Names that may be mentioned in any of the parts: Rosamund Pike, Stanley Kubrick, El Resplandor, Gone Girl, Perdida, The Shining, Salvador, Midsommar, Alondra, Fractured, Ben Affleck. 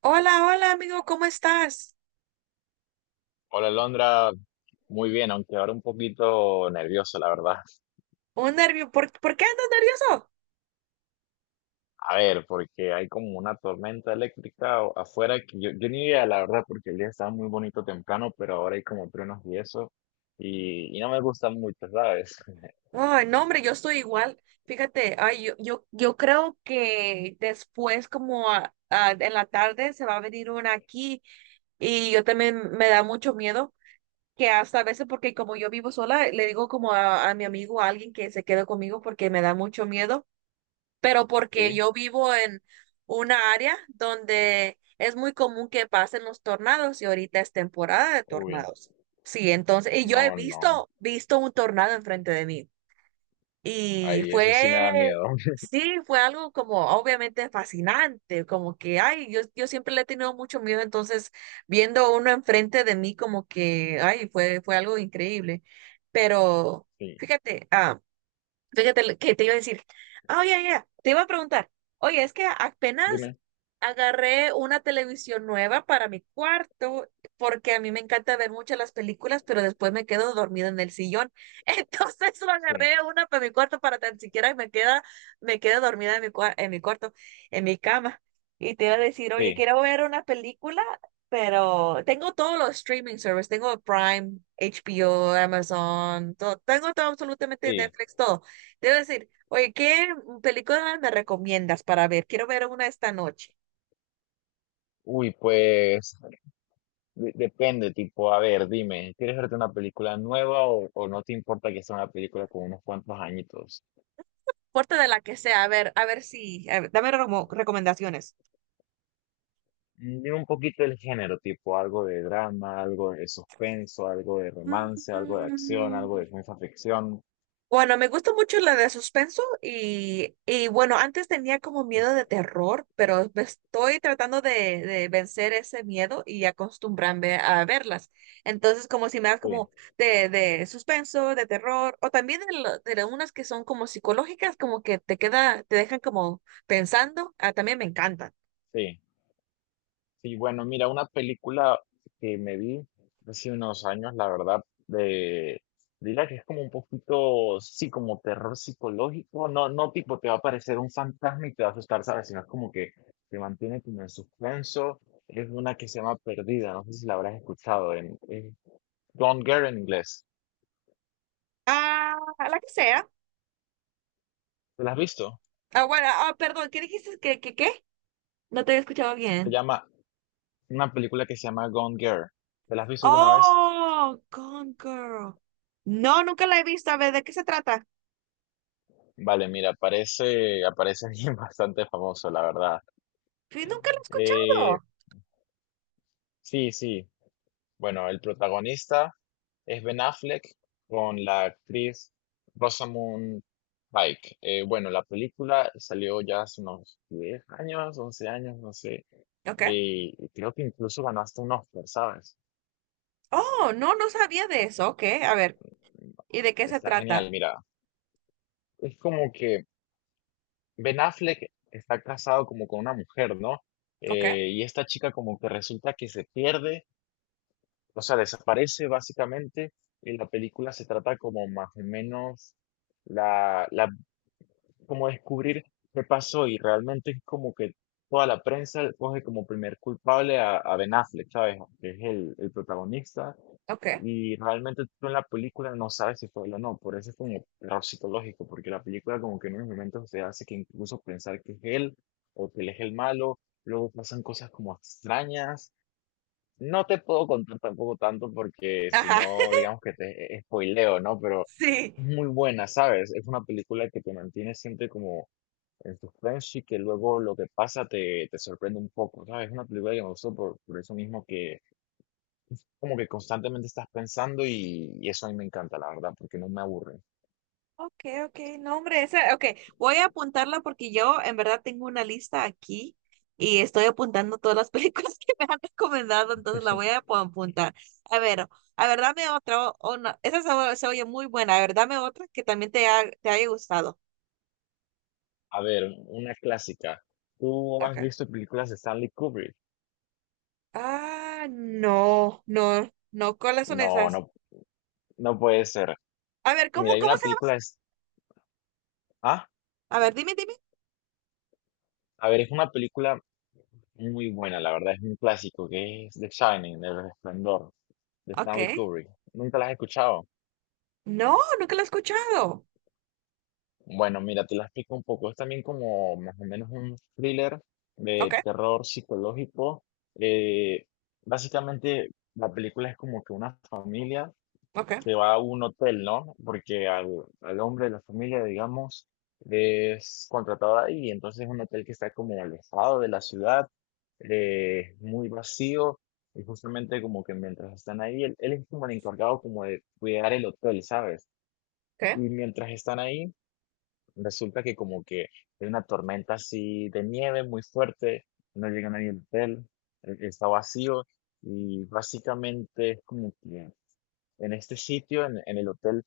Hola, hola amigo, ¿cómo estás? Hola, Alondra. Muy bien, aunque ahora un poquito nervioso, la verdad. Un nervio, ¿por qué andas nervioso? A ver, porque hay como una tormenta eléctrica afuera que yo ni idea, la verdad, porque el día estaba muy bonito temprano, pero ahora hay como truenos y eso. Y no me gusta mucho, ¿sabes? Ay, no, hombre, yo estoy igual. Fíjate, ay, yo creo que después, como en la tarde, se va a venir una aquí y yo también me da mucho miedo, que hasta a veces, porque como yo vivo sola, le digo como a mi amigo, a alguien que se quede conmigo porque me da mucho miedo, pero porque Sí. yo vivo en una área donde es muy común que pasen los tornados y ahorita es temporada de Uy, tornados. Sí, entonces, y yo he no, no. visto un tornado enfrente de mí y Ay, eso sí me da miedo. sí, fue algo como obviamente fascinante, como que, ay, yo siempre le he tenido mucho miedo, entonces viendo uno enfrente de mí como que, ay, fue algo increíble. Pero Sí. fíjate, fíjate lo que te iba a decir. Oye, ya, te iba a preguntar. Oye, es que apenas Dime. agarré una televisión nueva para mi cuarto, porque a mí me encanta ver muchas las películas, pero después me quedo dormida en el sillón. Entonces lo Sí. agarré una para mi cuarto para tan siquiera me quedo dormida en en mi cuarto, en mi cama. Y te iba a decir, oye, Sí. quiero ver una película, pero tengo todos los streaming services, tengo Prime, HBO, Amazon, todo, tengo todo absolutamente Sí. Netflix, todo, te iba a decir, oye, ¿qué película me recomiendas para ver? Quiero ver una esta noche. Uy, pues depende, tipo, a ver, dime, ¿quieres verte una película nueva o no te importa que sea una película con unos cuantos añitos? Porta de la que sea, a ver si, a ver, dame como recomendaciones. Dime un poquito el género, tipo, algo de drama, algo de suspenso, algo de Mm, romance, algo de acción, algo de ciencia ficción. Bueno, me gusta mucho la de suspenso y bueno, antes tenía como miedo de terror, pero me estoy tratando de vencer ese miedo y acostumbrarme a verlas. Entonces, como si me das Sí, como de suspenso, de terror, o también de unas que son como psicológicas, como que te dejan como pensando, ah, también me encantan. sí. Sí, bueno, mira, una película que me vi hace unos años, la verdad, de, diría que es como un poquito, sí, como terror psicológico, no, no tipo te va a aparecer un fantasma y te va a asustar, ¿sabes? Sino es como que te mantiene como en suspenso, es una que se llama Perdida, no sé si la habrás escuchado, en Gone Girl en inglés, Ah, la que sea. ¿te la has visto? Bueno, perdón, ¿qué dijiste? Qué? No te había escuchado Se bien. llama, una película que se llama Gone Girl, ¿te la has visto alguna vez? Oh, Gone Girl. No, nunca la he visto. A ver, ¿de qué se trata? Vale, mira, aparece, aparece alguien bastante famoso, la verdad. Sí, nunca la he Eh, escuchado. Sí, sí. Bueno, el protagonista es Ben Affleck con la actriz Rosamund Pike. Bueno, la película salió ya hace unos 10 años, 11 años, no sé. ¿Ok? Y creo que incluso ganó hasta un Oscar, ¿sabes? Oh, no, no sabía de eso. Ok, a ver. ¿Y de qué se Está genial, trata? mira. Es como que Ben Affleck está casado como con una mujer, ¿no? ¿Ok? Y esta chica como que resulta que se pierde. O sea, desaparece básicamente y la película se trata como más o menos la, la, como descubrir qué pasó y realmente es como que toda la prensa coge como primer culpable a Ben Affleck, ¿sabes? Que es el protagonista ¿Ok? y realmente tú en la película no sabes si fue él o no, por eso es como error psicológico, porque la película como que en unos momentos te hace que incluso pensar que es él o que él es el malo, luego pasan cosas como extrañas, no te puedo contar tampoco tanto porque si Ajá. no, digamos que te spoileo, ¿no? Pero Sí. es muy buena, ¿sabes? Es una película que te mantiene siempre como en suspenso y que luego lo que pasa te, te sorprende un poco, ¿sabes? Es una película que me gustó por eso mismo que como que constantemente estás pensando y eso a mí me encanta, la verdad, porque no me aburre. Ok, ok. No, hombre, esa, ok. Voy a apuntarla porque yo en verdad tengo una lista aquí y estoy apuntando todas las películas que me han recomendado, entonces la voy a apuntar. A ver, a ver, dame otra. O no, Esa se, se oye muy buena. A ver, dame otra que también te haya gustado. A ver, una clásica. ¿Tú has Okay. visto películas de Stanley Kubrick? Ah, no, no, no, ¿cuáles son No, esas? no, no puede ser. A ver, Mira, hay cómo una se película... llama? Ah, A ver, dime. a ver, es una película muy buena, la verdad, es un clásico que es The Shining, El Resplandor, de Stanley Okay. Kubrick. ¿Nunca la has escuchado? No, nunca la he escuchado. Bueno, mira, te la explico un poco. Es también como más o menos un thriller de Okay, terror psicológico. Eh, básicamente, la película es como que una familia okay, se va a un hotel, ¿no? Porque al hombre de la familia, digamos, es contratado ahí, entonces es un hotel que está como alejado de la ciudad, muy vacío, y justamente como que mientras están ahí, él es como el encargado como de cuidar el hotel, ¿sabes? okay. Y mientras están ahí, resulta que como que hay una tormenta así de nieve muy fuerte, no llega nadie al hotel, está vacío, y básicamente es como que en este sitio, en el hotel,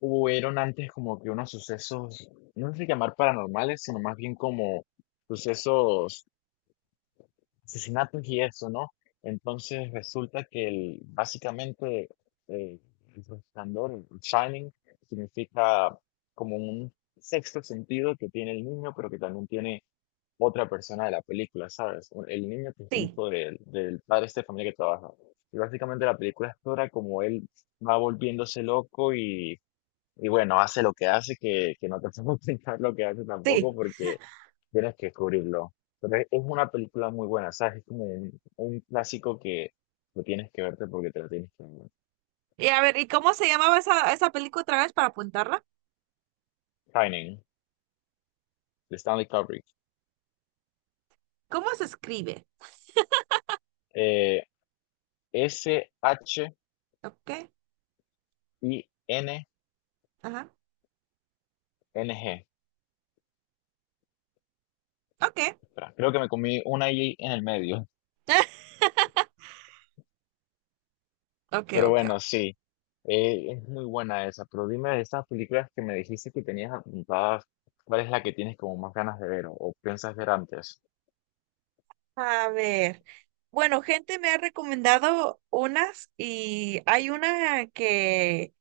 hubieron antes como que unos sucesos, no sé si llamar paranormales, sino más bien como sucesos, asesinatos y eso, ¿no? Entonces resulta que el, básicamente eh, el resplandor, el shining, significa como un sexto sentido que tiene el niño, pero que también tiene otra persona de la película, ¿sabes? El niño que es Sí, hijo del, del padre de esta familia que trabaja. Y básicamente la película explora como él va volviéndose loco y bueno, hace lo que hace, que no te puedo explicar lo que hace sí. tampoco porque tienes que descubrirlo. Pero es una película muy buena, ¿sabes? Es como un clásico que lo tienes que verte porque te lo tienes que ver. Y a ver, ¿y cómo se llamaba esa película otra vez para apuntarla? Shining, de Stanley Kubrick. ¿Cómo se escribe? Eh, SHINNG. Okay, ajá, okay. Espera, creo que me comí una I en el medio. Okay, Pero okay. bueno, sí, es muy buena esa. Pero dime de esas películas que me dijiste que tenías apuntadas, ¿cuál es la que tienes como más ganas de ver o piensas ver antes? A ver. Bueno, gente me ha recomendado unas y hay una que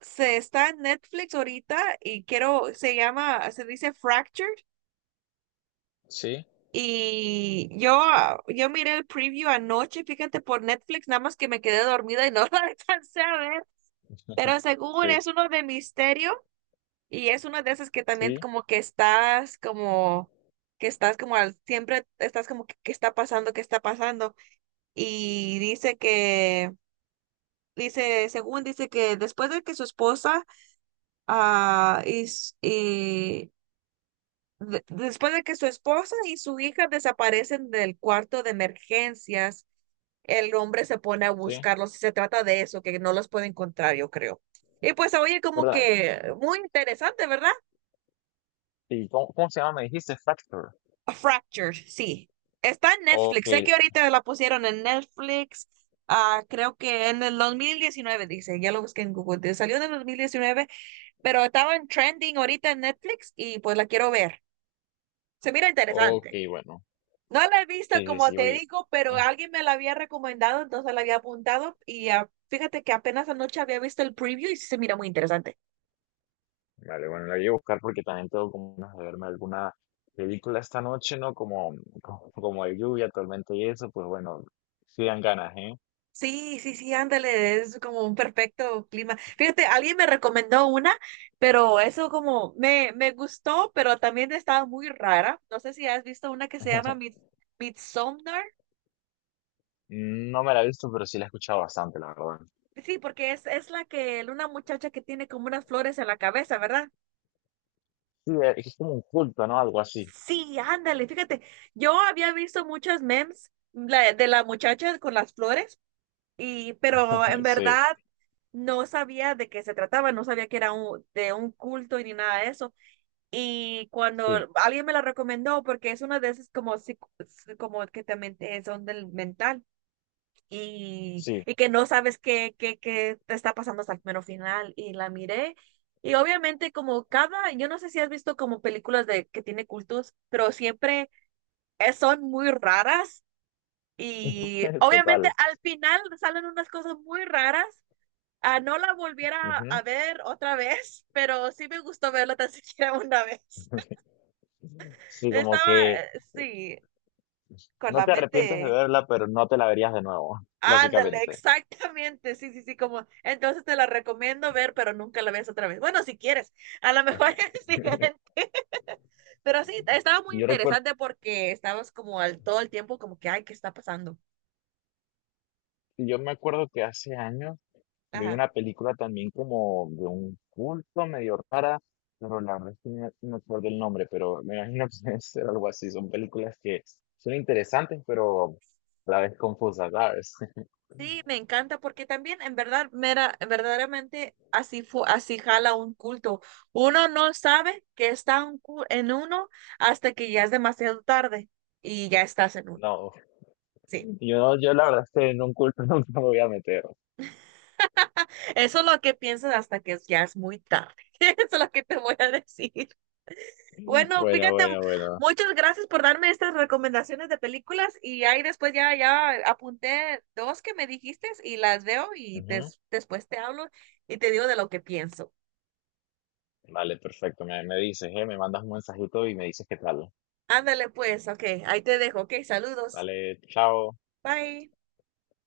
se está en Netflix ahorita y quiero, se llama, se dice Fractured. Sí. Y yo, yo miré el preview anoche, fíjate, por Netflix, nada más que me quedé dormida y no la alcancé a ver. Pero según Sí, es uno de misterio y es una de esas que también sí, como que estás como, siempre estás como que, ¿qué está pasando? ¿Qué está pasando? Y dice que, dice, según dice que después de que su esposa ah, y, s- y después de que su esposa y su hija desaparecen del cuarto de emergencias, el hombre se pone a sí. buscarlos y se trata de eso, que no los puede encontrar, yo creo. Y pues oye, como ¿Verdad? que muy interesante, ¿verdad? ¿Y cómo, cómo se llama? Me dijiste Factor. A Fractured, sí. Está en Ok, Netflix. Sé que ahorita la pusieron en Netflix. Creo que en el 2019 dice. Ya lo busqué en Google. Salió en el 2019, pero estaba en trending ahorita en Netflix y pues la quiero ver. Se mira ok, interesante. bueno. No la he visto, Sí, sí, como sí, te oye. digo, pero eh, alguien me la había recomendado, entonces la había apuntado y fíjate que apenas anoche había visto el preview y sí se mira muy interesante. Vale, bueno, la voy a buscar porque también tengo como ganas de verme alguna película esta noche, ¿no? Como, como, como hay lluvia, tormento y eso, pues bueno, sí dan ganas, ¿eh? Sí, sí, sí, ándale, es como un perfecto clima. Fíjate, alguien me recomendó una, pero eso como me gustó, pero también estaba muy rara. No sé si has visto una que se llama Midsommar. No me la he visto, pero sí la he escuchado bastante, la verdad. Sí, porque es la que una muchacha que tiene como unas flores en la cabeza, ¿verdad? Sí, es como un culto, ¿no? Algo así. Sí, ándale, fíjate, yo había visto muchas memes de la muchacha con las flores, y, pero en Sí, verdad no sabía de qué se trataba, no sabía que era de un culto y ni nada de eso. Y cuando sí, alguien me la recomendó, porque es una de esas como, como que también son del mental sí, y que no sabes qué te está pasando hasta el mero final, y la miré. Y obviamente como cada, yo no sé si has visto como películas de que tiene cultos, pero siempre son muy raras y obviamente total. al final salen unas cosas muy raras. Ah, no la volviera Ujú. a ver otra vez, pero sí me gustó verla tan siquiera una vez. Sí, como Estaba, que sí, con no la te arrepientes de mente. verla, pero no te la verías de nuevo, Ándale, básicamente. exactamente. Sí, sí, sí, como. Entonces te la recomiendo ver, pero nunca la ves otra vez. Bueno, si quieres, a lo mejor es diferente. Pero sí, estaba muy Yo recuerdo, interesante porque estabas como al todo el tiempo, como que, ay, ¿qué está pasando? yo me acuerdo que hace años vi Ajá. una película también como de un culto medio rara, pero la verdad es que no, no recuerdo el nombre, pero me imagino que debe ser algo así. Son películas que son interesantes, pero a la vez confusas, ¿sabes? Sí, me encanta porque también en verdad, verdaderamente así así jala un culto. Uno no sabe que está en uno hasta que ya es demasiado tarde y ya estás en uno. No, Sí, yo la verdad es que en un culto nunca me voy a meter. eso es lo que piensas hasta que ya es muy tarde. Eso es lo que te voy a decir. Bueno, Bueno, fíjate, bueno, bueno. muchas gracias por darme estas recomendaciones de películas y ahí después ya apunté dos que me dijiste y las veo y Ujú. Después te hablo y te digo de lo que pienso. Vale, perfecto. Me dices, ¿eh? Me mandas un mensajito y me dices qué tal. Ándale pues, ok, ahí te dejo, ok, saludos. Vale, chao. Bye.